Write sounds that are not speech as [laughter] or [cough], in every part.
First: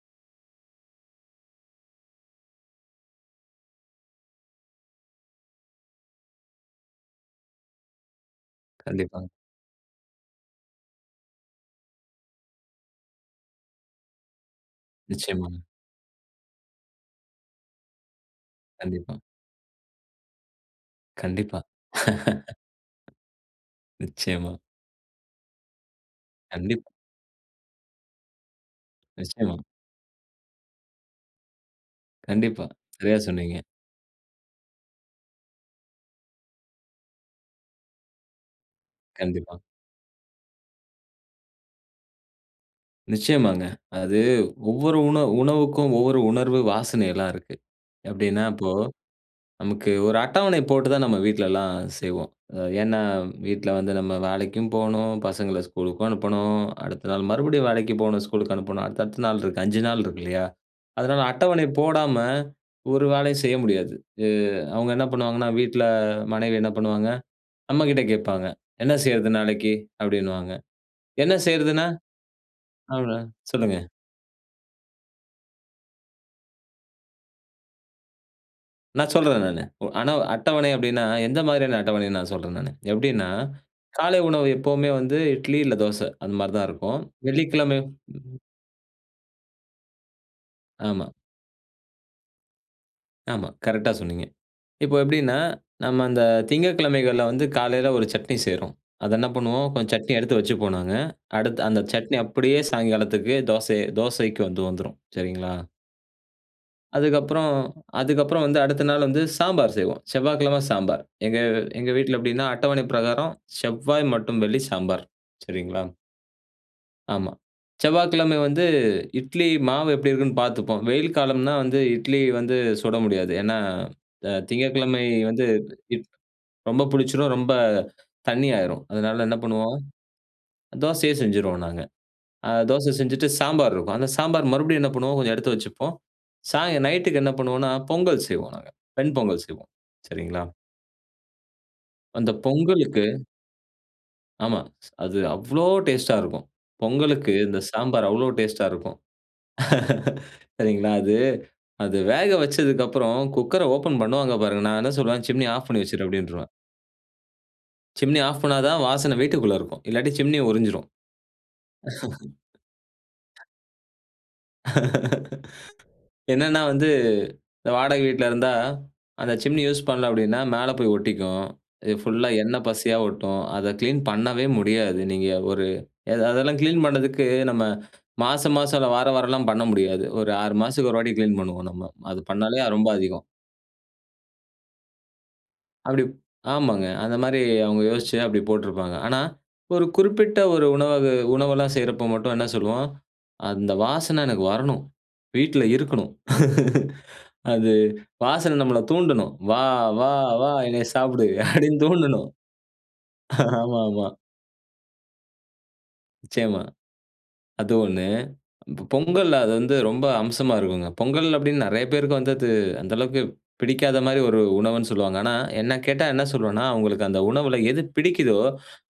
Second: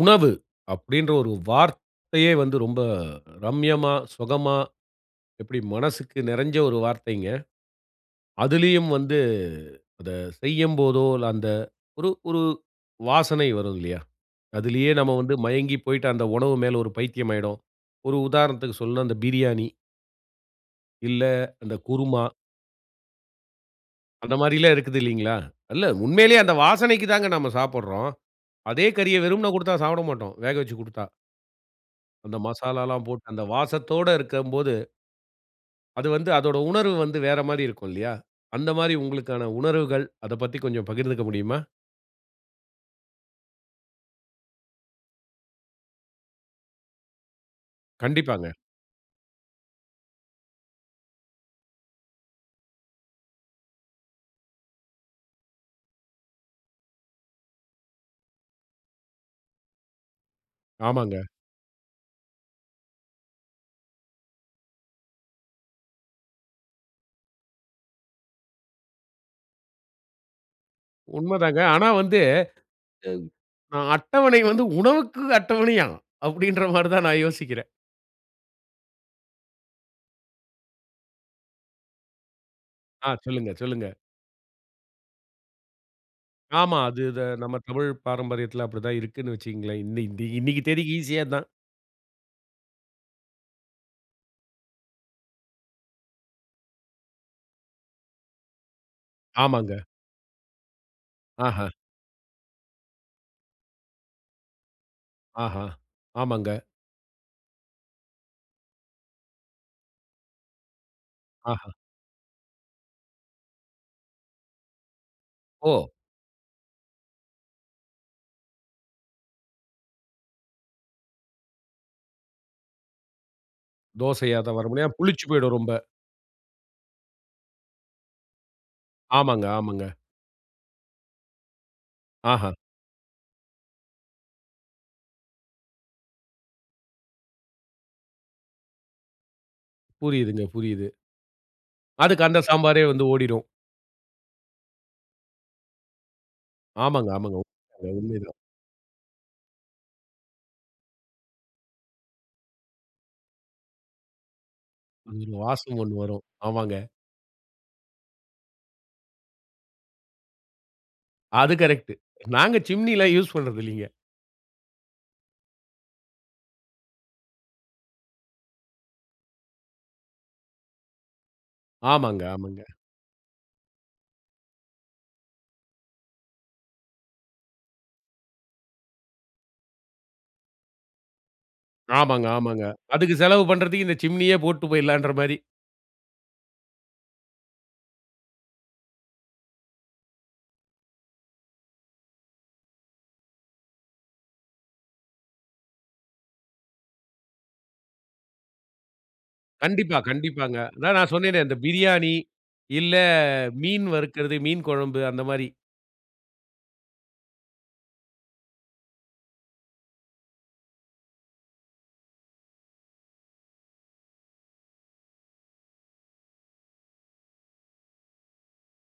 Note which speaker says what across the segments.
Speaker 1: "உணவு" அப்படின்ற ஒரு வார்த்தையே வந்து ரொம்ப ரம்மியமா, சுகமா எப்படி மனசுக்கு நிறைஞ்ச ஒரு வார்த்தைங்க. அதிலேயும் வந்து
Speaker 2: கண்டிப்பா.
Speaker 1: அத செய்யும்போதோ இல்ல அந்த ஒரு ஒரு வாசனை வருதுல்லயா, அதிலேயே நம்ம வந்து
Speaker 2: நிச்சயமா.
Speaker 1: மயங்கி போய்ட்டு அந்த உணவு மேல ஒரு பைத்தியம் ஆகியிடும். ஒரு உதாரணத்திற்கு சொல்லனும்னா அந்த
Speaker 2: கண்டிப்பா.
Speaker 1: பிரியாணி. இல்ல
Speaker 2: கண்டிப்பா.
Speaker 1: அந்தக் குருமா.
Speaker 2: [laughs]
Speaker 1: அந்த
Speaker 2: நிச்சயமா.
Speaker 1: மாதிரில்லாம் இருக்குது இல்லைங்களா? இல்ல உண்மையிலேயே அந்த
Speaker 2: கண்டிப்பா.
Speaker 1: வாசனைக்கு தான்ங்க நம்ம சாப்பிட்றோம். அதே கறிய வெறும்ன
Speaker 2: நிச்சயமா.
Speaker 1: கொடுத்தா சாப்பிட மாட்டோம், வேக வச்சுக்கொடுத்தா. அந்த
Speaker 2: கண்டிப்பா,
Speaker 1: மசாலால்லாம்
Speaker 2: சரியா
Speaker 1: போட்டு அந்த
Speaker 2: சொன்னீங்க.
Speaker 1: வாசத்தோடு இருக்கும்போது அது வந்து அதோட உணர்வு வந்து வேற மாதிரி இருக்கும் இல்லையா? அந்த மாதிரி உங்களுக்கான
Speaker 2: கண்டிப்பா.
Speaker 1: உணர்வுகள், அதைப் பத்தி கொஞ்சம் பகிர்ந்துக்க முடியுமா?
Speaker 2: நிச்சயமாங்க. அது ஒவ்வொரு உணவு உணவுக்கும் ஒவ்வொரு உணர்வு வாசனையெல்லாம் இருக்கு. எப்படின்னா
Speaker 1: கண்டிப்பாங்க.
Speaker 2: இப்போ நமக்கு ஒரு அட்டவணை போட்டு தான் நம்ம வீட்லல்லாம் செய்வோம். அ ஏன்னா வீட்ல வந்து நம்ம வேலைக்கும் போணும், பசங்கள ஸ்கூலுக்கும் அனுப்பணும், அடுத்த நாள் மறுபடியும் வேலைக்கு போணும், ஸ்கூலுக்கு அனுப்பணும். அடுத்த, அடுத்த நாள் இருக்கு, 5 நாள் இருக்கு இல்லையா? அதனால
Speaker 1: ஆமாங்க.
Speaker 2: அட்டவணை போடாம ஒரு வேலையும் செய்ய முடியாது. அ அவுங்க என்ன பண்ணுவாங்கன்னா, வீட்டுல மனைவி என்ன பண்ணுவாங்க, நம்மகிட்ட கேட்பாங்க, "என்ன செய்றது நாளைக்கு?" அப்படின்னுவாங்க. "என்ன
Speaker 1: உண்மதாங்க.
Speaker 2: செய்றதுன்னா?"
Speaker 1: ஆனா வந்து எக்
Speaker 2: அப்படீனா சொல்லுங்க.
Speaker 1: அ அட்டவணை வந்து, உணவுக்கு அட்டவணையா? அப்படீன்ற மாரி தான் நான் யோசிக்கிறேன்.
Speaker 2: நான் சொல்றேன், நானு. ஆனா அட்டவணை அப்படின்னா எந்த மாதிரியான அட்டவணைனு நான் சொல்றேன் நானு.
Speaker 1: ஆ.
Speaker 2: எப்படினா
Speaker 1: சொல்லுங்க, சொல்லுங்க.
Speaker 2: காலை உணவு எப்பவுமே வந்து இட்லி இல்ல தோசை அந்த மாரி தான்
Speaker 1: ஆமா.
Speaker 2: இருக்கு.
Speaker 1: அது இத நம்ம
Speaker 2: வெள்ளிக்கிழம
Speaker 1: தமிழர்
Speaker 2: ம்.
Speaker 1: பாரம்பரியத்தில அப்படி தான் இருக்குனு வச்சிக்கீங்களேன். இன் இந்த இன்னைக்கு தேதிக்கு
Speaker 2: ஆமா.
Speaker 1: ஈசியே அதான்.
Speaker 2: ஆமா கரெக்ட்டா சொன்னீங்க. இப்போ எப்படின்னா நம்ம அந்த திங்கட்கிழமைகள்ல வந்து காலையில ஒரு சட்னி செய்றோம். அத என்ன பண்ணுவோம்.
Speaker 1: ஆமாங்க.
Speaker 2: கொஞ்ச சட்னி எடுத்து வச்சுப்போம் நாங்க. அடுத்து
Speaker 1: ஆஹா.
Speaker 2: அந்த சட்னி அப்படியே சாயங்காலத்துக்கு தோசை தோசைக்கு வந்து வந்துரும். சரிங்களா.
Speaker 1: ஆஹா. ஆமாங்க.
Speaker 2: அதுக்கப்புறம், அதுக்கப்புறம் வந்து அடுத்த நாள் வந்து சாம்பார் செய்வோ. செவ்வாய்க்கிழம சாம்பார். எங்க
Speaker 1: ஆஹா.
Speaker 2: எங்க வீட்ல எப்படினா அட்டவணை பிரகாரம் செவ்வாய் மற்றும் வெள்ளி சாம்பார் சரிங்களா.
Speaker 1: ஓ!
Speaker 2: ஆமா. செவ்வாய்கிழம வந்து இட்லி மாவு எப்படி இருக்குன்னு பாத்துப்போம். வெயில் காலம்னா வந்து இட்லி வந்து சுட முடியாது. ஏனா,
Speaker 1: தோசையா வர முடியாம.
Speaker 2: திங்ககிழமை
Speaker 1: புளிச்சு
Speaker 2: வந்து
Speaker 1: போய்டும் ரொம்ப.
Speaker 2: ரொம்ப புளிச்சுரும். ரொம்ப தண்ணியாயிரும். அதனால என்ன
Speaker 1: ஆமாங்க,
Speaker 2: பண்ணுவோம்.
Speaker 1: ஆமாங்க.
Speaker 2: தோசையே செஞ்சுருவோம் நாங்க. ஆ
Speaker 1: ஆஹா.
Speaker 2: தோச செஞ்சுட்டு சாம்பார் இருக்கு. அந்த சாம்பார் மறுபடியு என்ன பண்ணுவோம், கொஞ்சம் எடுத்து வச்சுப்போம். சாயங் நைட்க்கு என்ன பண்ணுவோனா, பொங்கல் செய்வோம் நாங்க. வெண் பொங்கல் செய்வோம். சரிங்களா.
Speaker 1: புரியுதுங்க, புரியுது. அதுக்கு
Speaker 2: அந்த
Speaker 1: அந்த சாம்பாரே
Speaker 2: பொங்கலுக்கு
Speaker 1: வந்து ஓடிடும்.
Speaker 2: ஆமா, அது அவ்ளோ டேஸ்ட்டா இருக்கும்.
Speaker 1: ஆமாங்க,
Speaker 2: பொங்கலுக்கு
Speaker 1: ஆமாங்க.
Speaker 2: இந்த
Speaker 1: அ
Speaker 2: சாம்பார் அவ்ளோ
Speaker 1: உண்மைதான்.
Speaker 2: டேஸ்ட்டா இருக்கும். [laughs] சரீங்களா! அது, அது வேக வச்சதுக்கப்பறம் குக்கர ஓப்பன் பண்ணுவாங்க பாருங்க. நான் என்ன
Speaker 1: ஒரு
Speaker 2: சொல்லுவேன், "சிம்னி ஆஃப்
Speaker 1: வாசம்
Speaker 2: பண்ணி
Speaker 1: ஒண்ணு
Speaker 2: வச்சிரு"
Speaker 1: வரும்.
Speaker 2: அப்டீன்றுவேன்.
Speaker 1: ஆமாங்க.
Speaker 2: சிம்னி ஆஃப் பண்ணா தான் வாசன வீட்டுக்குள்ள இருக்கும். இல்லாட்டி சிம்னி உறிஞ்சிரும்.
Speaker 1: அது கரெக்ட். நாங்க சிம்னி எல்லாம் யூஸ்
Speaker 2: [laughs]
Speaker 1: பண்றதில்லீங்க.
Speaker 2: [laughs] என்னன்னா வந்து, இந்த வாடக வீட்ல இருந்தா, அந்த சிம்னி யூஸ் பண்ணல அப்டீன்னா மேல போயி ஒட்டிக்கும். இது
Speaker 1: ஆமாங்க,
Speaker 2: ஃபுல்லா
Speaker 1: ஆமாங்க.
Speaker 2: எண்ணெய் பசையா ஒட்டும். அத க்ளீன் பண்ணவே முடியாது. நீங்க ஒரு எ அதெல்லாம் க்ளீன் பண்றதுக்கு நம்ம மாச மாசம் இல்ல வார வாரம்லாம் பண்ண முடியாது. ஒரு 6 மாசத்துக்கு ஒரு வாட்டி க்ளீன் பண்ணுவோம் நம்ம. அது
Speaker 1: ஆமாங்க,
Speaker 2: பண்ணாலே
Speaker 1: ஆமாங்க.
Speaker 2: அது ரொம்ப
Speaker 1: அதுக்கு
Speaker 2: அதிகம்.
Speaker 1: செலவு பண்றதுக்கு இந்த சிம்னியே போட்டு போயிட்லாம்ன்ற மாரி.
Speaker 2: அப்பிடி, ஆமாங்க அந்த மாரி அவங்க யோசிச்சி அப்பிடி போட்டிருப்பாங்க. ஆனா, ஒரு குறிப்பிட்ட ஒரு உணவகு உணவெல்லாம் செய்றப்ப மட்டும் என்ன சொல்லுவோம், "அந்த வாசனை எனக்கு வரணும். வீட்ல இருக்கணும்". [laughs] அது வாசனை நம்மள தூண்டணும். "வா!
Speaker 1: கண்டிப்பா,
Speaker 2: வா! வா!
Speaker 1: கண்டிப்பாங்க.
Speaker 2: என்னை
Speaker 1: அதான் நான்
Speaker 2: சாப்புடு"
Speaker 1: சொன்னேனே, இந்த
Speaker 2: அப்டீன்னு
Speaker 1: பிரியாணி
Speaker 2: தூண்டனும்.
Speaker 1: இல்ல மீன்
Speaker 2: ஆமாமா.
Speaker 1: வறுக்குறது, மீன் கொழம்பு அந்த மாரி.
Speaker 2: நிச்சயமா, அது 1 இப்ப பொங்கல் அது வந்து ரொம்ப அம்சமா இருக்குங்க. பொங்கல் அப்டீன்னு நெறைய பேருக்கு வந்து அது அந்த அளவுக்கு பிடிக்காத மாரி ஒரு உணவுன்னு சொல்லுவாங்க. ஆனா என்னை கேட்டா என்ன சொல்லுவேன்னா, அவங்களுக்கு அந்த உணவுல எது பிடிக்குதோ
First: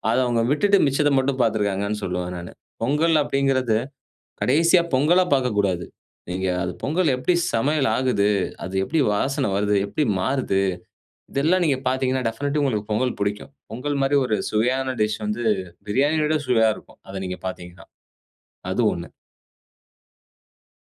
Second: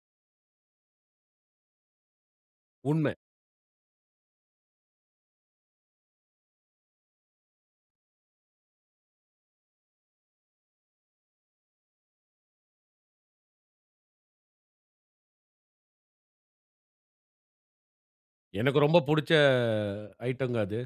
Speaker 2: அத அவங்க விட்டுட்டு மிச்சத மட்டும் பாத்துருக்காங்கன்னு சொல்லுவேன் நானு.
Speaker 1: உண்மை.
Speaker 2: பொங்கல் அப்டீங்குறது கடைசியா பொங்கலா பாக்கக்கூடாது. நீங்க அது பொங்கல் எப்படி சமையல் ஆகுது? அது எப்படி வாசனை வருது? எப்படி மாறுது? இதெல்லாம் நீங்க பாத்தீங்கன்னா, டெஃபினைட்லி உங்களுக்கு பொங்கல் பிடிக்கும். பொங்கல் மாதிரி ஒரு சுவையான டிஷ் வந்து பிரியாணிய விட சுவையா இருக்கும். அத நீங்க பார்த்தீங்கன்னா
Speaker 1: எனக்கு
Speaker 2: அது
Speaker 1: ரொம்ப
Speaker 2: 1
Speaker 1: பிடிச்ச ஐட்டங்க அது.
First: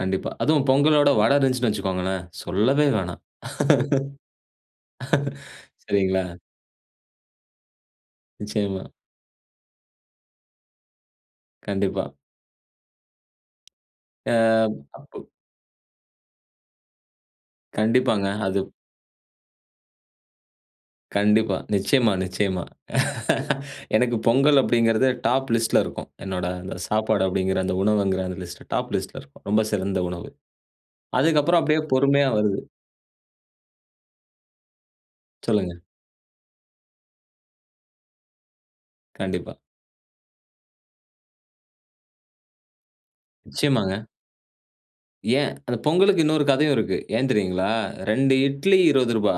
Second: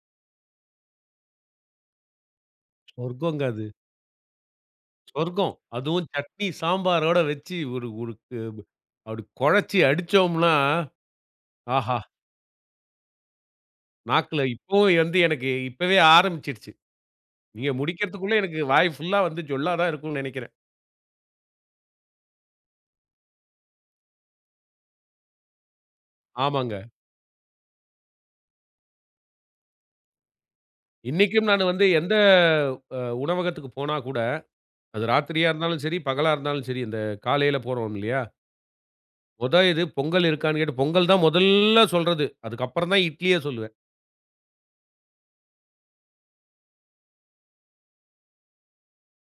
Speaker 2: கண்டிப்பா. அதுவும் பொங்கலோட வடை இருந்துச்சுன்னு வச்சுக்கோங்களேன், சொல்லவே வேணாம்.
Speaker 1: சொர்க்கம்ங்க அது.
Speaker 2: [laughs]
Speaker 1: சொர்க்கம். அதுவும்
Speaker 2: சரிங்களா?
Speaker 1: சட்னி, சாம்பாரோடு வைச்சி ஓரு ஓரு
Speaker 2: நிச்சயமா.
Speaker 1: அப்படி குழைச்சி அடிச்சோம்னா, ஆஹா.
Speaker 2: கண்டிப்பா. அ
Speaker 1: நாக்குல இப்போவும் வந்து
Speaker 2: அப்பு.
Speaker 1: எனக்கு இப்பவே ஆரமிச்சிடுச்சி. நீங்க
Speaker 2: கண்டிப்பாங்க.
Speaker 1: முடிக்குறதற்குள்ள எனக்கு
Speaker 2: அது.
Speaker 1: வாய் புல்லா வந்து ஜொள்ளா தான் இருக்கும்னு நினைக்குறேன்.
Speaker 2: கண்டிப்பா, நிச்சயமா, நிச்சயமா. [laughs] எனக்கு பொங்கல் அப்டீங்குறது டாப் லிஸ்ட்ல இருக்கும். என்னுடைய அந்த
Speaker 1: ஆமாங்க.
Speaker 2: சாப்பாடு அப்டீங்குற அந்த உணவுங்குற அந்த லிஸ்ட் டாப் லிஸ்ட்ல இருக்கும். ரொம்ப சிறந்த உணவு.
Speaker 1: இன்னைக்கும்
Speaker 2: அதுக்கப்புறம்
Speaker 1: நான்
Speaker 2: அப்படியே
Speaker 1: வந்து எந்த,
Speaker 2: பொறுமையா வருது.
Speaker 1: அ உணவகத்திற்கு போனா கூட அது ராத்திரியா
Speaker 2: சொல்லுங்க.
Speaker 1: இருந்தாலும் சரி, பகலா இருந்தாலும் சரி இந்த காலையில போறோம் இல்லியா?
Speaker 2: கண்டிப்பா.
Speaker 1: மொத இது பொங்கல் இருக்கான்னு கேட்டு, பொங்கல் தான் மொதல்ல சொல்றது. அதற்கு அப்புறம் தான் இட்லிய சொல்லுவேன்.
Speaker 2: நிச்சயமாங்க. ஏன் அந்த பொங்கலுக்கு இன்னொரு கதையும் இருக்கு. ஏன் தெரியுங்களா? 2 இட்லி ரூ. 20,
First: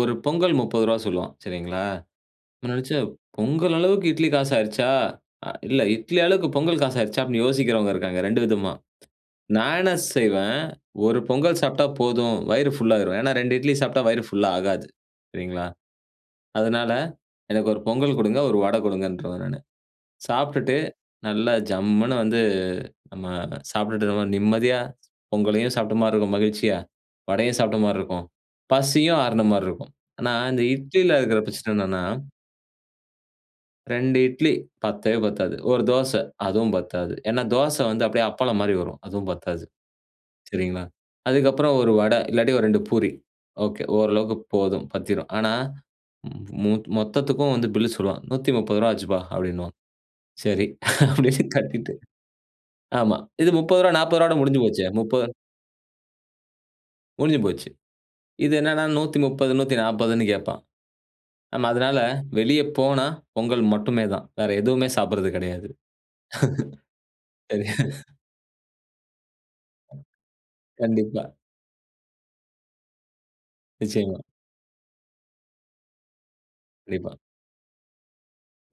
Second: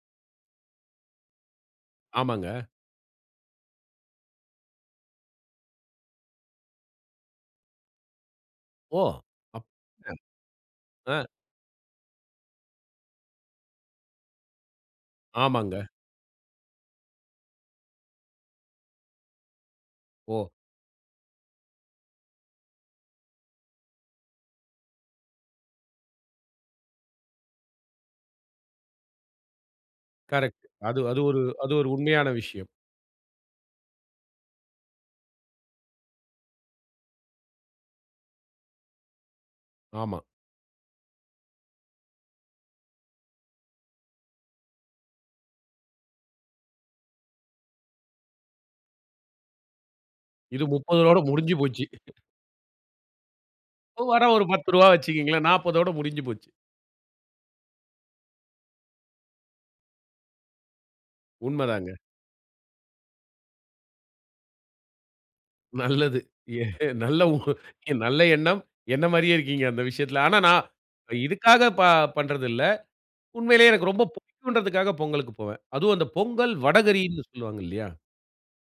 Speaker 2: 1 பொங்கல் ரூ. 30 சொல்லுவான். சரிங்களா.
Speaker 1: ஆமாங்க.
Speaker 2: நான் நினைச்சேன், பொங்கல் அளவுக்கு இட்லி காசு ஆயிருச்சா? அ இல்ல, இட்லி அளவுக்கு பொங்கல் காசு ஆயிருச்சா அப்டின்னு யோசிக்கிறவங்க இருக்காங்க, 2 விதமா.
Speaker 1: ஓ! அப்
Speaker 2: நான் என்ன செய்வேன், ஒரு
Speaker 1: அ.
Speaker 2: பொங்கல் சாப்ட்டா போதும், வயிறு ஃபுல் ஆயிரும். ஏன்னா 2 இட்லி சாப்ட்டா வயிறு ஃபுல்லா ஆகாது. சரிங்களா.
Speaker 1: ஆமாங்க.
Speaker 2: அதனால எனக்கு 1 பொங்கல் கொடுங்க, 1 வட கொடுங்கன்றுவேன் நானு.
Speaker 1: ஓ!
Speaker 2: சாப்ட்டுட்டு நல்லா ஜம்முனு வந்து நம்ம சாப்ட்டுட்ருக்கும்போ, நிம்மதியா பொங்கலையும் சாப்ட்ட மாரி இருக்கும், மகிழ்ச்சியா வடையும் சாப்ட்ட மாரி இருக்கும், பசியும் ஆருன மாரி இருக்கும். ஆனா இந்த
Speaker 1: கரெக்ட். அது
Speaker 2: இட்லில
Speaker 1: அது
Speaker 2: இருக்கிற
Speaker 1: ஒரு அது
Speaker 2: பிரச்சன
Speaker 1: ஒரு
Speaker 2: என்னான்னா
Speaker 1: உண்மையான விஷயம்.
Speaker 2: 2 இட்லி பத்தவே பத்தாது. 1 தோச, அதுவும் பத்தாது. ஏன்னா தோசை வந்து அப்டியே அப்பளம் மாரி வரும். அதுவும் பத்தாது.
Speaker 1: ஆமா.
Speaker 2: சரிங்களா. அதுக்கப்புறம் 1 வட இல்லாட்டி ஒரு 2 பூரி, ஒகே ஓரளவுக்கு போதும், பத்திரும். ஆனா, மொ மொத்தத்துக்கும் வந்து பில்லு சொல்லுவான். "ரூ. 130 ஆச்சுப்பா" அப்படின்னுவான்.
Speaker 1: இது
Speaker 2: சரி,
Speaker 1: 30
Speaker 2: அப்படின்னு
Speaker 1: முடிஞ்சு போச்சு.
Speaker 2: கட்டிட்டு.
Speaker 1: [chuckles]
Speaker 2: ஆமா. இது முப்பது ரூவா,
Speaker 1: 1
Speaker 2: நாற்பது
Speaker 1: வட
Speaker 2: ரூவாயோட
Speaker 1: ஒரு
Speaker 2: முடிஞ்சு
Speaker 1: பத்து
Speaker 2: போச்சே.
Speaker 1: ரூவா
Speaker 2: முப்ப
Speaker 1: வச்சிக்கங்களேன். 40 முடிஞ்சு போச்சு.
Speaker 2: முடிஞ்சு போச்சு. இது என்னன்னா 130, 140ன்னு கேட்பான். நம்ம
Speaker 1: உண்மதாங்க.
Speaker 2: அதுனால வெளிய போனா பொங்கல் மட்டுமே தான். வேற எதுவுமே சாப்பிடுறது கிடையாது.
Speaker 1: நல்லது. ஏ நல்ல உ
Speaker 2: [laughs]
Speaker 1: நல்ல எண்ணம். என்ன மாரியே இருக்கீங்க, அந்த விஷயத்துல. ஆனா நான்
Speaker 2: கண்டிப்பா.
Speaker 1: இதுக்காக ப பண்றதில்ல. உண்மையிலேயே எனக்கு ரொம்ப
Speaker 2: நிச்சயமா.
Speaker 1: புடிக்கும்ன்றதுக்காக பொங்கலுக்கு போவேன். அதும் அந்த பொங்கல்
Speaker 2: [unintelligible]
Speaker 1: வடகறின்னு சொல்வாங்க இல்லையா?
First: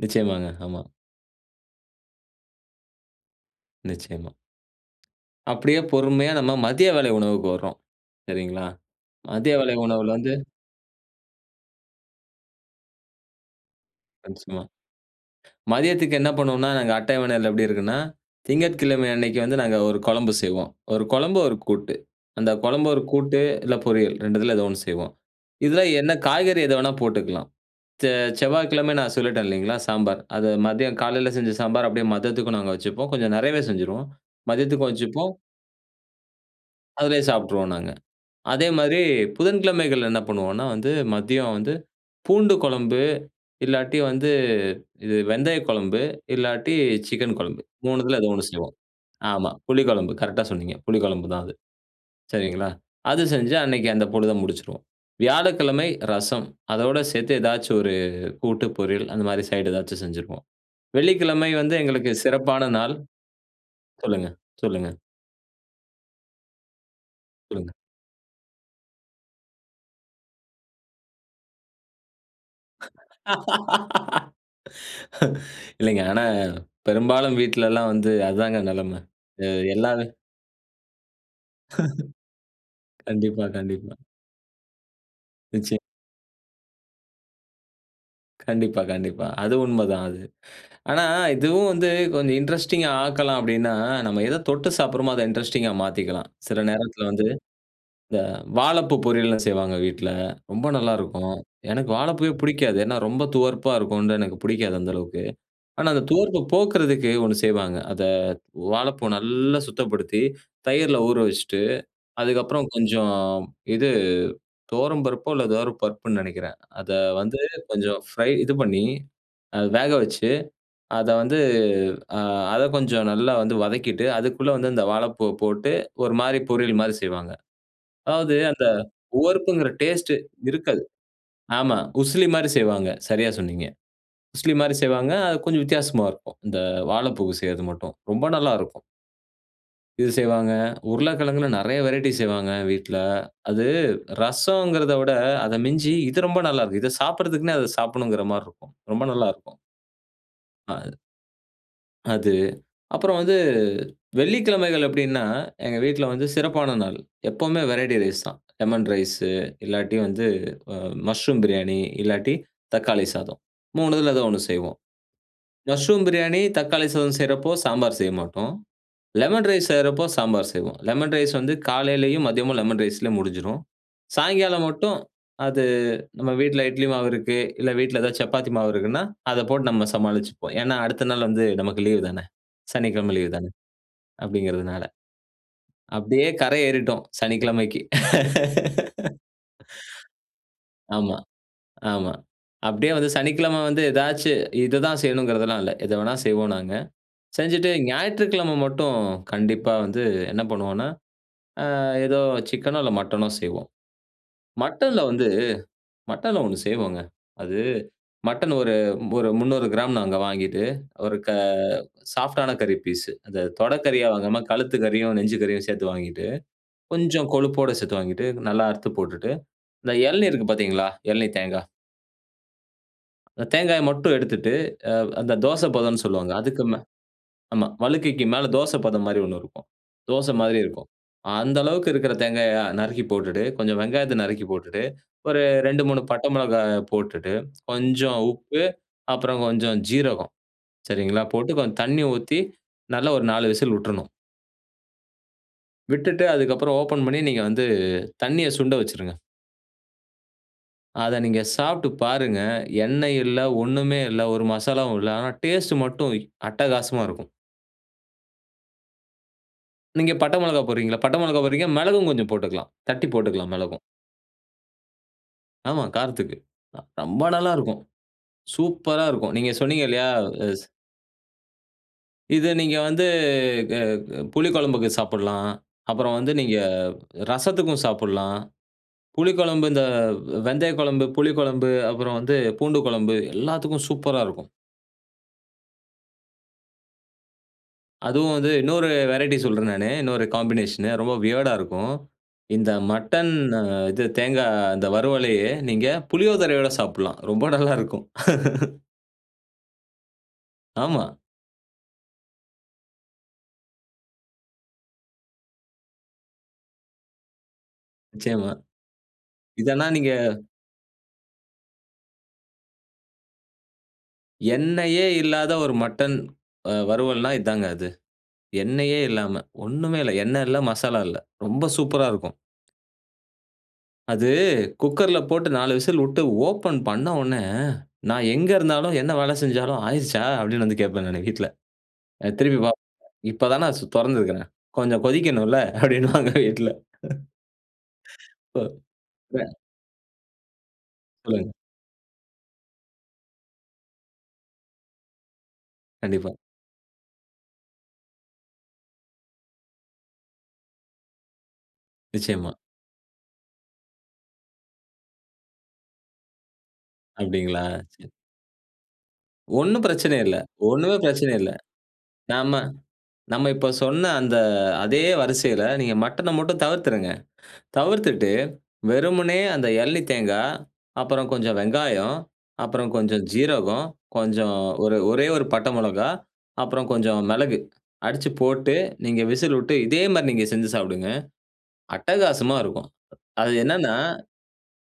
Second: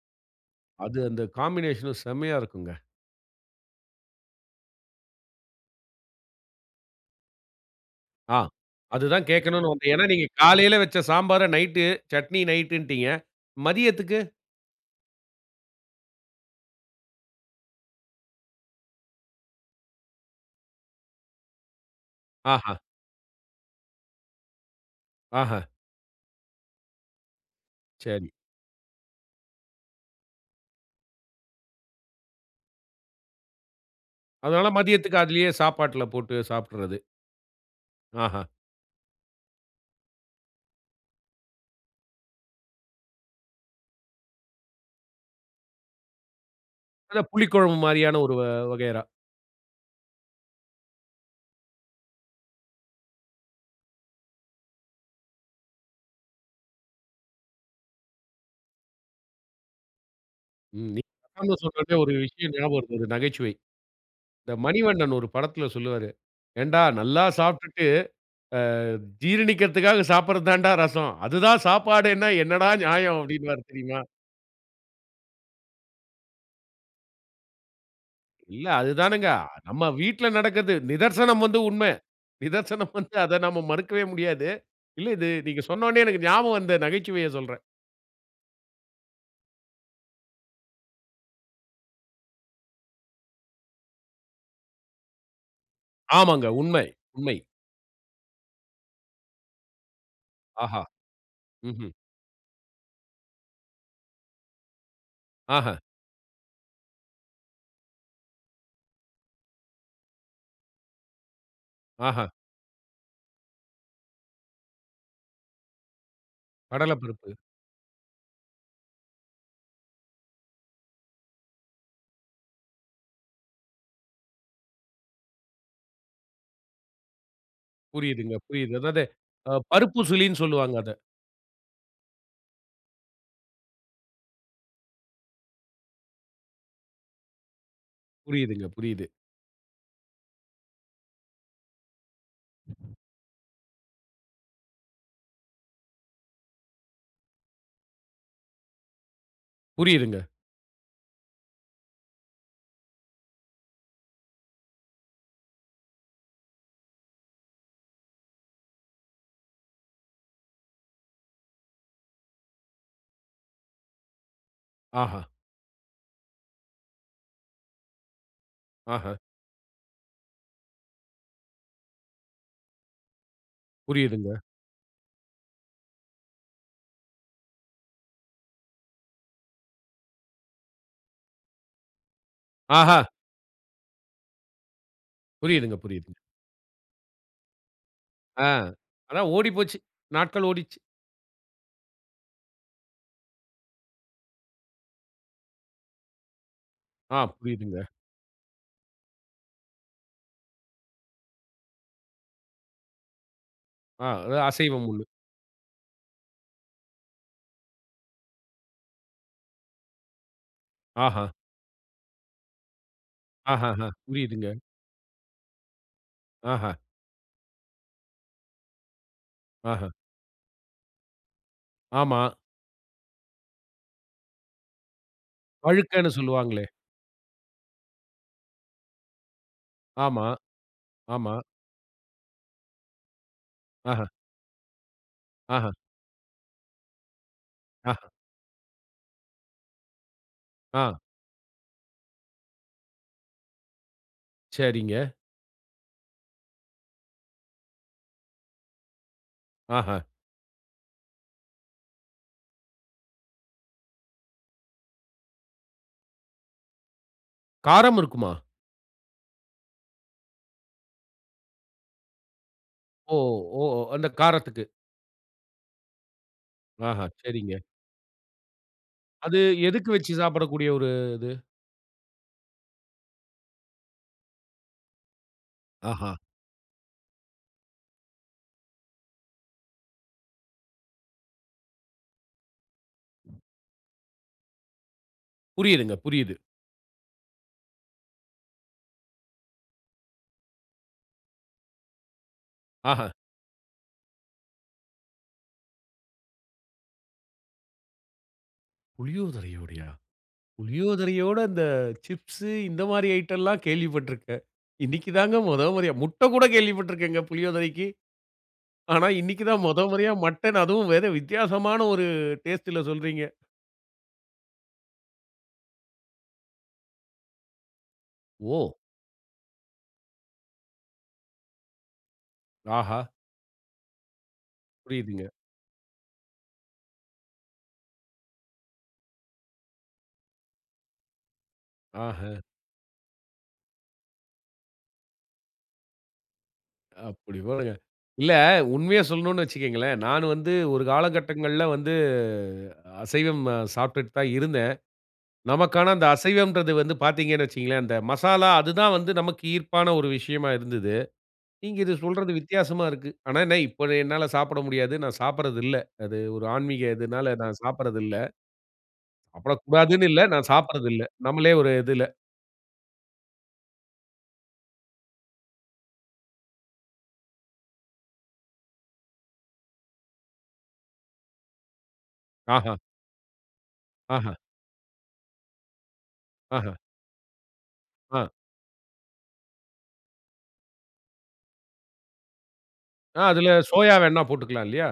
Speaker 2: நிச்சயமாங்க, ஆமா.
Speaker 1: அது அந்த காம்பினேஷன்ல செம்மையா இருக்குங்க.
Speaker 2: நிச்சயமா. அப்டியே பொறுமையா நம்ம மதிய வேளை உணவுக்கு வரோம்,
Speaker 1: ஆ,
Speaker 2: சரிங்களா.
Speaker 1: அதுதான்
Speaker 2: மதிய
Speaker 1: கேட்கணுனு
Speaker 2: வேளை
Speaker 1: வந்தேன். ஏனா
Speaker 2: உணவுல
Speaker 1: நீங்க
Speaker 2: வந்து
Speaker 1: காலையில வச்ச சாம்பார நைட்டு சட்னி நைட்டுன்டீங்க, மதியத்துக்கு?
Speaker 2: Once more. மதியத்துக்கு என்ன பண்ணுவோம்னா, நாங்க அட்டவணைல எப்டி இருக்குன்னா, திங்கட்கிழமை அன்னைக்கு வந்து நாங்க ஒரு குழம்பு செய்வோம். ஒரு குழம்பு, ஒரு கூட்டு. அந்த
Speaker 1: ஆஹா.
Speaker 2: குழம்பு, ஒரு கூட்டு இல்ல பொரியல் 2த்துல ஏதோ ஒண்ணு செய்வோம்.
Speaker 1: ஆஹ.
Speaker 2: இதுல என்ன காய்கறி எது வேணா போட்டுக்கலாம். செ
Speaker 1: சரி.
Speaker 2: செவ்வாய்க்கிழமை நான் சொல்லிட்டேன் இல்லிங்களா, சாம்பார். அத மதியம் காலையில செஞ்ச சாம்பார் அப்டியே மதியத்துக்கும் நாங்க வச்சுப்போம். கொஞ்சம் நெறையவே செஞ்சுருவோம்,
Speaker 1: அதனால
Speaker 2: மதியத்துக்கும்
Speaker 1: மதியத்துக்கு,
Speaker 2: வச்சுப்போம்.
Speaker 1: அதிலேயே சாப்பாட்டுல போட்டு சாப்புட்டறது.
Speaker 2: அதுலேயே சாப்பட்டுருவோம் நாங்க.
Speaker 1: அஹ.
Speaker 2: அதே மாரி புதன்கிழமைகள் என்ன பண்ணுவோம்னா வந்து, மதியம் வந்து பூண்டு குழம்பு இல்லாட்டி வந்து இது வெந்தய குழம்பு இல்லாட்டி
Speaker 1: அத
Speaker 2: சிக்கன் குழம்பு.
Speaker 1: புளிக்குழம்பு மாரியான
Speaker 2: 3த்துல ஏதோ
Speaker 1: ஒரு வ
Speaker 2: ஒண்ணு செய்வோம்.
Speaker 1: வகையறா.
Speaker 2: ஆமா, புளி குழம்பு கரெக்ட்டா சொன்னீங்க, புளி குழம்பு தான் அது. சரிங்களா, அது செஞ்சு அன்னைக்கு அந்த பொழுத முடிச்சுருவோம். வியாழக்கிழமை ரசம், அதோட சேர்த்து ஏதாச்சும் ஒரு கூட்டு, பொரியல் அந்த மாரி சைட் ஏதாச்சும் செஞ்சுருப்போம்.
Speaker 1: ம். நீ
Speaker 2: வெள்ளிக்கிழமை
Speaker 1: [unintelligible]
Speaker 2: வந்து
Speaker 1: சொல்றது ஒரு
Speaker 2: எங்களுக்கு
Speaker 1: விஷயம்
Speaker 2: சிறப்பான
Speaker 1: ஞாபகம் வருது
Speaker 2: நாள்.
Speaker 1: ஒரு நகைச்சுவை.
Speaker 2: சொல்லுங்க,
Speaker 1: இந்த
Speaker 2: சொல்லுங்க.
Speaker 1: மணிவண்ணன் ஒரு படத்துல சொல்வாரு, "ஏன்டா, நல்லா
Speaker 2: சொல்லுங்க.
Speaker 1: சாப்புட்டுட்டு ஆ ஜீரணிக்கறதுக்காக சாப்புடுறது தான்டா ரசம். அதுதான் சாப்பாடேன்னா என்னடா நியாயம்" அப்டின்பார் தெரியுமா?
Speaker 2: [laughs] இல்லைங்க. ஆனா பெரும்பாலும் வீட்ல எல்லாம் வந்து அதாங்க
Speaker 1: இல்ல அது
Speaker 2: நெலம.
Speaker 1: தானேங்க.
Speaker 2: அ
Speaker 1: அ நம்ம
Speaker 2: எல்லாமே
Speaker 1: வீட்ல நடக்கறது நிதர்சனம் வந்து உண்ம.
Speaker 2: [chuckles]
Speaker 1: நிதர்சனம் வந்து அத
Speaker 2: கண்டிப்பா,
Speaker 1: நம்ம
Speaker 2: கண்டிப்பா.
Speaker 1: மறுக்கவே முடியாது. இல்ல இது நீங்க
Speaker 2: நிச்சியம்.
Speaker 1: சொன்ன ஒன்னே எனக்கு ஞாபகம் வந்த நகைச்சுவைய சொல்றேன்.
Speaker 2: கண்டிப்பா, கண்டிப்பா. அது உண்மதான் அது. ஆனா, இதுவும் வந்து கொஞ்சம் இன்ட்ரஸ்டிங்கா ஆக்கலாம் அப்டின்னா, நம்ம எத தொட்டு சாப்ட்றோமோ அத இன்ட்ரஸ்டிங்கா மாத்திக்கலாம்.
Speaker 1: ஆமாங்க.
Speaker 2: சில
Speaker 1: உண்மை
Speaker 2: நேரத்துல வந்து,
Speaker 1: உண்மை.
Speaker 2: இந்த வாழைப்பூ பொரியல்லலாம் செய்வாங்க வீட்ல ரொம்ப
Speaker 1: ஆஹா!
Speaker 2: நல்லாருக்கும். எனக்கு
Speaker 1: ம்ஹூம்.
Speaker 2: வாழைப்பூவே புடிக்காது. ஏன்னா ரொம்ப துவர்ப்பா இருக்கும்னு தான் எனக்கு புடிக்காது அந்த அளவுக்கு.
Speaker 1: ஆஹ.
Speaker 2: ஆனா அந்த துவர்ப்பு போக்குறதுக்கு ஒண்ணு செய்வாங்க. அத வாழைப்பூ நல்லா சுத்தப்படுத்தி தயிர்ல ஊற வச்சுட்டு,
Speaker 1: ஆஹ.
Speaker 2: அதுக்கப்புறம் கொஞ்சம் இது துவரம்பருப்போ இல்ல ஏதோ பருப்புன்னு நெனைக்கிறேன். அத
Speaker 1: கடல பருப்பு.
Speaker 2: வந்து கொஞ்சம் ஃப்ரை இது பண்ணி அத வேக வச்சு, அத வந்து அ அத கொஞ்சம் நல்லா வந்து வதக்கிட்டு, அதுக்குள்ள வந்து இந்த வாழைப்பூவ போட்டு ஒரு மாதிரி பொரியல் மாதிரி செய்வாங்க.
Speaker 1: புரியுதுங்க
Speaker 2: அதாவது அந்த
Speaker 1: புரியுது. அதாவது அ
Speaker 2: உவர்ப்புங்கிற
Speaker 1: பருப்பு
Speaker 2: டேஸ்ட்
Speaker 1: சுளின்னு சொல்லுவாங்க
Speaker 2: இருக்காது.
Speaker 1: அத.
Speaker 2: ஆமா, உசிலி மாதிரி செய்வாங்க. சரியா சொன்னீங்க. உசிலி மாதிரி செய்வாங்க. அது கொஞ்சம் வித்தியாசமா இருக்கும். இந்த வாழைப்பூ செய்றது மட்டும் ரொம்ப நல்லா
Speaker 1: புரியுதுங்க
Speaker 2: இருக்கும்.
Speaker 1: புரியுது.
Speaker 2: இது செய்வாங்க. உருளைக்கெழங்குல நெறைய வெரைய்ட்டி செய்வாங்க வீட்ல. அது ரசம்ங்கிறத விட அத மிஞ்சி இது ரொம்ப நல்லா இருக்கும். இதை சாப்ட்றதுக்குனே அத சாப்பிடணும்ங்கிற மாரி இருக்கும்.ரொம்ப நல்லா இருக்கும்.
Speaker 1: புரியிதுங்க.
Speaker 2: ஆ. அது அப்பறம் வந்து வெள்ளிக்கிழமைகள்ல எப்டீன்னா, எங்க வீட்ல வந்து சிறப்பான நாள். எப்பவுமே வெரைட்டி ரைஸ் தான். லெமன் ரைஸ் இல்லாட்டி வந்து ம மஷ்ரூம் பிரியாணி, இல்லாட்டி தக்காளி சாதம். 3துல ஏதோ ஒண்ணு செய்வோம்.
Speaker 1: ஆஹ.
Speaker 2: மஷ்ரூம் பிரியாணி, தக்காளி சாதம் செய்யுறப்போ சாம்பார் செய்ய மாட்டோம்.
Speaker 1: ஆஹ.
Speaker 2: லெமன் ரைஸ் செய்யுறப்போ சாம்பார் செய்வோம். லெமன் ரைஸ் வந்து காலையிலேயும், மதியமும் லெமன் ரைஸ்லேயே முடிஞ்சிடும்.
Speaker 1: புரியுதுங்க.
Speaker 2: சாயங்காலம் மட்டும் அது நம்ப வீட்ல இட்லி மாவு இருக்கு இல்ல, வீட்ல ஏதாவது சப்பாத்தி மாவு இருக்குனா, அத போட்டு நம்ப சமாளிச்சுப்போம். ஏன்னா, அடுத்த நாள் வந்து நமக்கு லீவ் தான?
Speaker 1: ஆஹா!
Speaker 2: சனிக்கிழமை லீவ் தான? அப்டீங்குறதுனால.
Speaker 1: புரியுதுங்க, புரியுதுங்க.
Speaker 2: அப்டியே கரை ஏறிட்டோம் சனிக்கிழமைக்கு.
Speaker 1: அ. அதான் ஓடிப்போச்சி. நாட்கள்
Speaker 2: [laughs]
Speaker 1: ஓடிச்சி.
Speaker 2: ஆமா, ஆமா. அப்டியே வந்து சனிக்கிழமை வந்து ஏதாச்சும் இதுதான் செய்யணுங்குறதெல்லாம் இல்ல, எத வேணா செய்வோம் நாங்க.
Speaker 1: ஆ.
Speaker 2: செஞ்சுட்டு
Speaker 1: புரியுதுங்க.
Speaker 2: ஞாயிற்றுக்கிழமை மட்டும் கண்டிப்பா வந்து என்ன பண்ணுவோம்னா, அ ஏதோ சிக்கனோ இல்ல மட்டனோ செய்வோம்.
Speaker 1: ஆ ஏ அசைவம் ஒண்ணு.
Speaker 2: மட்டன்ல வந்து மட்டன்ல ஒண்ணு செய்வோங்க. அது மட்டன் ஒரு ஒரு 300கிராம் நாங்க வாங்கிட்டு, ஒரு
Speaker 1: ஆஹா.
Speaker 2: க சாஃப்ட்டான கறி பீஸு. அத
Speaker 1: ஆஹஹ
Speaker 2: தொடக்கறியா வாங்காம
Speaker 1: புரியுதுங்க.
Speaker 2: கழுத்து கறியும், நெஞ்சு கறியும் சேர்த்து வாங்கிட்டு,
Speaker 1: ஆஹா.
Speaker 2: கொஞ்சம் கொழுப்போடு சேர்த்து வாங்கிட்டு நல்லா அறுத்து போட்டுட்டு,
Speaker 1: ஆஹ.
Speaker 2: இந்த இளநீ இருக்கு பாத்தீங்களா? இளநீத் தேங்கா.
Speaker 1: ஆமா.
Speaker 2: அந்த தேங்காய் மட்டும் எடுத்துட்டு அ அந்த தோசப்பதம்னு
Speaker 1: வழுக்கன்னு
Speaker 2: சொல்லுவாங்க.
Speaker 1: சொல்லுவாங்களே?
Speaker 2: அதுக்கு மே ஆமா வழுக்கைக்கு மேலே தோசைப்பதம் மாரி ஒண்ணு இருக்கும்.
Speaker 1: ஆமா.
Speaker 2: தோச மாரி இருக்கும்.
Speaker 1: ஆமா.
Speaker 2: அந்த அளவுக்கு இருக்கிற தேங்காய நறுக்கி போட்டுட்டு, கொஞ்ச
Speaker 1: ஆஹா.
Speaker 2: வெங்காயத்த நறுக்கி போட்டுட்டு, ஒரு
Speaker 1: ஆஹ.
Speaker 2: 2, 3 பட்ட மொளகா போட்டுட்டு,
Speaker 1: ஆஹ.
Speaker 2: கொஞ்சம் உப்பு அப்புற கொஞ்சம் சீரகம்
Speaker 1: ஆ.
Speaker 2: சரிங்களா? போட்டு கொஞ்ச தண்ணீ ஊத்தி நல்லா ஒரு 4 விசில் விட்றணும்.
Speaker 1: சரிங்க.
Speaker 2: விட்டுட்டு அதுக்கு அப்புற ஓப்பன் பண்ணி நீங்க வந்து தண்ணீய சுண்ட வச்சிடுங்க.
Speaker 1: ஆஹா.
Speaker 2: அத நீங்க சாப்ட்டு பாருங்க, எண்ணெய் இல்ல, ஒண்ணுமே இல்ல ஒரு மசாலாவு இல்ல. ஆனா டேஸ்ட் மட்டும் அட்டகாசமா இருக்கும்.
Speaker 1: காரம் இருக்குமா?
Speaker 2: நீங்க பட்ட மிளகா போடுறீங்களா? பட்டை மிளகா போடுறீங்க, மிளகும் கொஞ்ச போட்டுக்கலாம். தட்டி
Speaker 1: ஓ!
Speaker 2: போட்டுக்கலாம்
Speaker 1: ஓ!
Speaker 2: மிளகும்.
Speaker 1: அந்த காரத்துக்கு.
Speaker 2: ஆமா காரத்துக்கு. அ
Speaker 1: ஆஹா.
Speaker 2: ரொம்ப நல்லா
Speaker 1: சரிங்க.
Speaker 2: இருக்கும். சூப்பர்ரா இருக்கும்.
Speaker 1: அது
Speaker 2: நீங்க சொன்னீங்க
Speaker 1: எதுக்கு
Speaker 2: இல்லையா?
Speaker 1: வச்சு
Speaker 2: அஸ்
Speaker 1: சாப்பிடக்கூடிய ஒரு இது?
Speaker 2: இத நீங்க வந்து அ அ புளி கொழம்புக்கு சாப்ட்லாம். அப்புறம்
Speaker 1: ஆஹா.
Speaker 2: வந்து நீங்க ரசத்துக்கு சாப்ட்லாம். புளிக்கொழம்பு இந்த ஆ வெந்தயக் கொழம்பு, புளிக்கொழம்பு, அப்புறம் வந்து பூண்டு கொழம்பு எல்லாத்துக்கும் சூப்பர்ரா இருக்கும்.
Speaker 1: புரியுதுங்க, புரியுது.
Speaker 2: அதுவும் வந்து இன்னொரு வெரைட்டி சொல்றேன் நானு. இன்னொரு காம்பினேஷன், ரொம்ப வியர்டா இருக்கும். இந்த
Speaker 1: ஆஹ.
Speaker 2: மட்டன் அ இது தேங்கா இந்த வறுவலையே நீங்க புளியோதரையோட சாப்பிடலாம். ரொம்ப நல்லா இருக்கும்.
Speaker 1: புளியோதரையோடையா?
Speaker 2: ஆமா.
Speaker 1: புளியோதரையோட இந்த சிப்ஸ் இந்த மாதிரி ஐட்டம் எல்லாம் கேள்விப்பட்டுருக்கேன். இன்னைக்கு தாங்க முத முறையா முட்ட கூட கேள்விப்பட்டு இருக்கேங்க புளியோதரைக்கு.
Speaker 2: நிச்சயமா.
Speaker 1: ஆனா, இன்னைக்கு தான் முத
Speaker 2: இதெல்லாம் நீங்க
Speaker 1: முறையா மட்டன் அதுவும் வேற வித்தியாசமான ஒரு டேஸ்ட்ல சொல்றீங்க.
Speaker 2: எண்ணெயே இல்லாத ஒரு மட்டன் அ வறுவல்னா இதாங்க அது.
Speaker 1: ஓ!
Speaker 2: எண்ணெயே இல்லாம, ஒண்ணுமே இல்ல, எண்ணெ இல்ல, மசாலா இல்ல. ரொம்ப சூப்பரா இருக்கும்.
Speaker 1: ஆஹா!
Speaker 2: அது, குக்கர்ல
Speaker 1: புரியுதுங்க.
Speaker 2: போட்டு 4 விசில் விட்டு ஓப்பன் பண்ண உடனே, நான் எங்க இருந்தாலும், என்ன வேலை செஞ்சாலும், "ஆயிருச்சா?" அப்டீன்னு வந்து கேட்பேன் நானு வீட்ல. அ
Speaker 1: ஆஹ.
Speaker 2: திருப்பி பாப்பாங்க. "இப்போ தான் நான் சு தொறந்துருக்குறேன். கொஞ்சம் கொதிக்கணும்ல்ல?" அப்டீன்பாங்க வீட்ல.
Speaker 1: அப்டி போடுங்க. இல்ல
Speaker 2: ப
Speaker 1: உண்மைய சொல்லணும்னு
Speaker 2: ம
Speaker 1: வச்சிக்கோங்களேன், நானு வந்து ஒரு
Speaker 2: சொல்லுங்க.
Speaker 1: காலகட்டங்கள்ல வந்து அசைவம் அ சாப்ட்டுட்டு தான் இருந்தேன். நமக்கான அந்த
Speaker 2: கண்டிப்பா.
Speaker 1: அசைவம்ன்றது வந்து பாத்தீங்கன்னு வச்சிக்கோங்களேன், அந்த மசாலா அது தான் வந்து நமக்கு ஈர்ப்பான ஒரு விஷயமா இருந்தது. நீங்க இது சொல்றது
Speaker 2: நிச்சயமா.
Speaker 1: வித்தியாசமா இருக்கு. ஆனா என்ன, இப்போ அத என்னால சாப்பிட முடியாது. நான் சாப்பட்றது இல்ல. அது ஒரு ஆன்மீக இதுனால நான்
Speaker 2: அப்டீங்களா?
Speaker 1: சாப்பட்றது
Speaker 2: சரி.
Speaker 1: இல்ல.
Speaker 2: ஒண்ணும்
Speaker 1: சாப்படக்கூடாதுனு
Speaker 2: பிரச்சனை
Speaker 1: இல்ல,
Speaker 2: இல்ல.
Speaker 1: நான்
Speaker 2: ஒண்ணுமே
Speaker 1: சாப்பட்றதில்ல.
Speaker 2: பிரச்சனை இல்ல.
Speaker 1: நம்பளே ஒரு இதுல.
Speaker 2: நம்ப நம்ப இப்ப சொன்ன அந்த அதே வரிசையில நீங்க மட்டன மட்டும் தவிர்த்துருங்க. தவிர்த்துட்டு வெறுமனே அந்த இளநீ தேங்கா, அப்புறம் கொஞ்சம் வெங்காயம்,
Speaker 1: ஆஹா.
Speaker 2: அப்புறம் கொஞ்சம் ஜீரகம்,
Speaker 1: ஆஹ.
Speaker 2: கொஞ்சம் ஒரு ஒரே ஒரு பட்ட மிளகாய்,
Speaker 1: ஆஹ.
Speaker 2: அப்புறம் கொஞ்சம் மிளகு அடிச்சு
Speaker 1: ஆ.
Speaker 2: போட்டு நீங்க விசில் விட்டு இதே மாதிரி நீங்க செஞ்சு சாப்பிடுங்க. அட்டகாசமா இருக்கும்.
Speaker 1: ஆ அதுல
Speaker 2: அது என்னன்னா
Speaker 1: சோயா வேணும்னா போட்டுக்கலாம் இல்லயா?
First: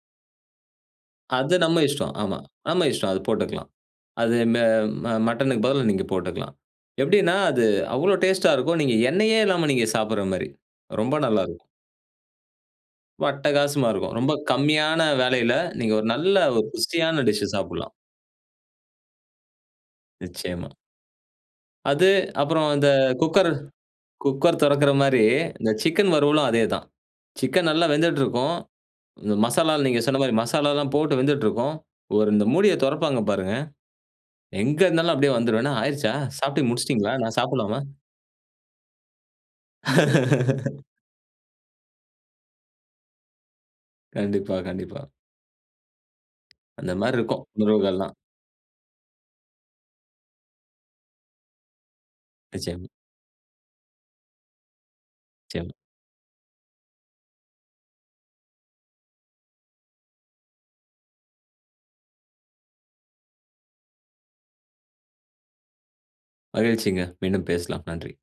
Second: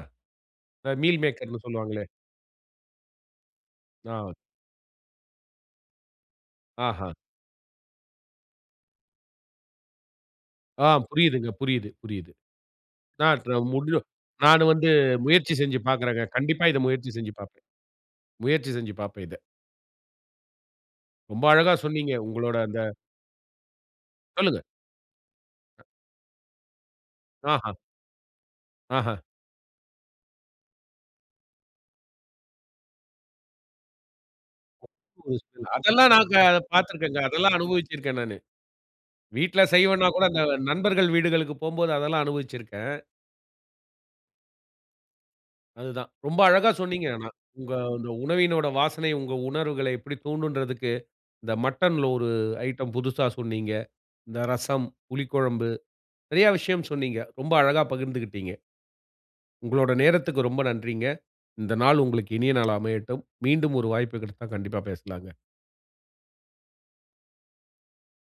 Speaker 1: அ மீல்
Speaker 2: அது
Speaker 1: மேக்கர்னு
Speaker 2: நம்ப
Speaker 1: சொல்வாங்களே!
Speaker 2: இஷ்டம், ஆமா. நம்ப இஷ்டம், அது போட்டுக்கலாம்.
Speaker 1: ஆ.
Speaker 2: அது மெ ம மட்டனுக்கு பதிலா நீங்க போட்டுக்கலாம்.
Speaker 1: ஆஹா.
Speaker 2: எப்டீன்னா அது அவ்ளோ டேஸ்டா இருக்கும், நீங்க எண்ணெயே இல்லாம நீங்க சாப்பிடுற மாதிரி.
Speaker 1: ஆ
Speaker 2: ரொம்ப நல்லா
Speaker 1: புரியுதுங்க,
Speaker 2: இருக்கும்.
Speaker 1: புரியுது, புரியுது.
Speaker 2: ரொம்ப
Speaker 1: நான்
Speaker 2: அட்டகாசமா
Speaker 1: [unintelligible]
Speaker 2: இருக்கும். ரொம்ப
Speaker 1: நானு வந்து
Speaker 2: கம்மியான
Speaker 1: முயற்சி
Speaker 2: வேலையில
Speaker 1: செஞ்சு
Speaker 2: நீங்க ஒரு
Speaker 1: பார்க்குறேங்க.
Speaker 2: நல்ல
Speaker 1: கண்டிப்பா
Speaker 2: ஒரு
Speaker 1: இத முயற்சி
Speaker 2: புஷ்டியான
Speaker 1: செஞ்சு
Speaker 2: டிஷ்ஷு
Speaker 1: பாப்பேன்
Speaker 2: சாப்டலாம்.
Speaker 1: முயற்சி செஞ்சு பாப்பேன் இத.
Speaker 2: நிச்சயமா.
Speaker 1: ரொம்ப அழகா
Speaker 2: அது
Speaker 1: சொன்னீங்க. உங்களோட
Speaker 2: அப்புறம்
Speaker 1: அந்த
Speaker 2: அந்த குக்கர் குக்கர்
Speaker 1: சொல்லுங்க.
Speaker 2: தொறக்குற மாதிரி, இந்த சிக்கன் வறுவலும் அதேதான். சிக்கன்
Speaker 1: ஆஹ.
Speaker 2: நல்லா வெந்துட்டு இருக்கும்.
Speaker 1: ஆஹ.
Speaker 2: இந்த மசாலால நீங்க சொன்ன மாதிரி மசாலாலாம் போட்டு வெந்துட்டு இருக்கும். ஒரு, இந்த மூடிய தொறப்பாங்க பாருங்க. எங்க இருந்தாலும் அப்படியே வந்துருவேன்,
Speaker 1: [unintelligible]
Speaker 2: "என்ன
Speaker 1: அதெல்லாம்
Speaker 2: ஆயிருச்சா?
Speaker 1: நாங்க அத
Speaker 2: சாப்பிட்டு முடிச்சுட்டீங்களா?
Speaker 1: பாத்துருக்கேங்க,
Speaker 2: நான்
Speaker 1: அதெல்லாம்
Speaker 2: சாப்பிடலாமா?"
Speaker 1: அனுபவிச்சிருக்கேன் நானு. வீட்ல செய்யலேன்னா கூட, அந்த
Speaker 2: [laughs]
Speaker 1: நண்பர்கள் வீடுகளுக்கு போம்போது அதெல்லாம் அனுபவிச்சிருக்கேன்.
Speaker 2: கண்டிப்பா, கண்டிப்பா.
Speaker 1: அதுதான். ரொம்ப அழகா
Speaker 2: அந்த
Speaker 1: சொன்னீங்க
Speaker 2: மாதிரி
Speaker 1: ஆனா.
Speaker 2: இருக்கும்,
Speaker 1: உங்க அந்த
Speaker 2: உணவுகல்லாம்.
Speaker 1: உணவினோட வாசனை, உங்க உணர்வுகள எப்படி தூண்டும்ன்றதுக்கு இந்த மட்டன்ல ஒரு
Speaker 2: நிச்சியமா.
Speaker 1: ஐட்டம் புதுசா சொன்னீங்க. இந்த ரசம், புளிக்குழம்பு
Speaker 2: நிச்சியம்.
Speaker 1: நெறைய விஷயம் சொன்னீங்க. ரொம்ப அழகா பகிர்ந்துக்கிட்டீங்க. உங்களோட நேரத்துக்கு ரொம்ப நன்றிங்க. இந்த நாள் உங்களுக்கு இனிய நாளா அமையட்டும். மீண்டும் ஒரு வாய்ப்பு கிடைத்தா கண்டிப்பா பேசலாம்ங்க.
Speaker 2: மகிழ்ச்சிங்க. மீண்டும் பேசலாம். நன்றி.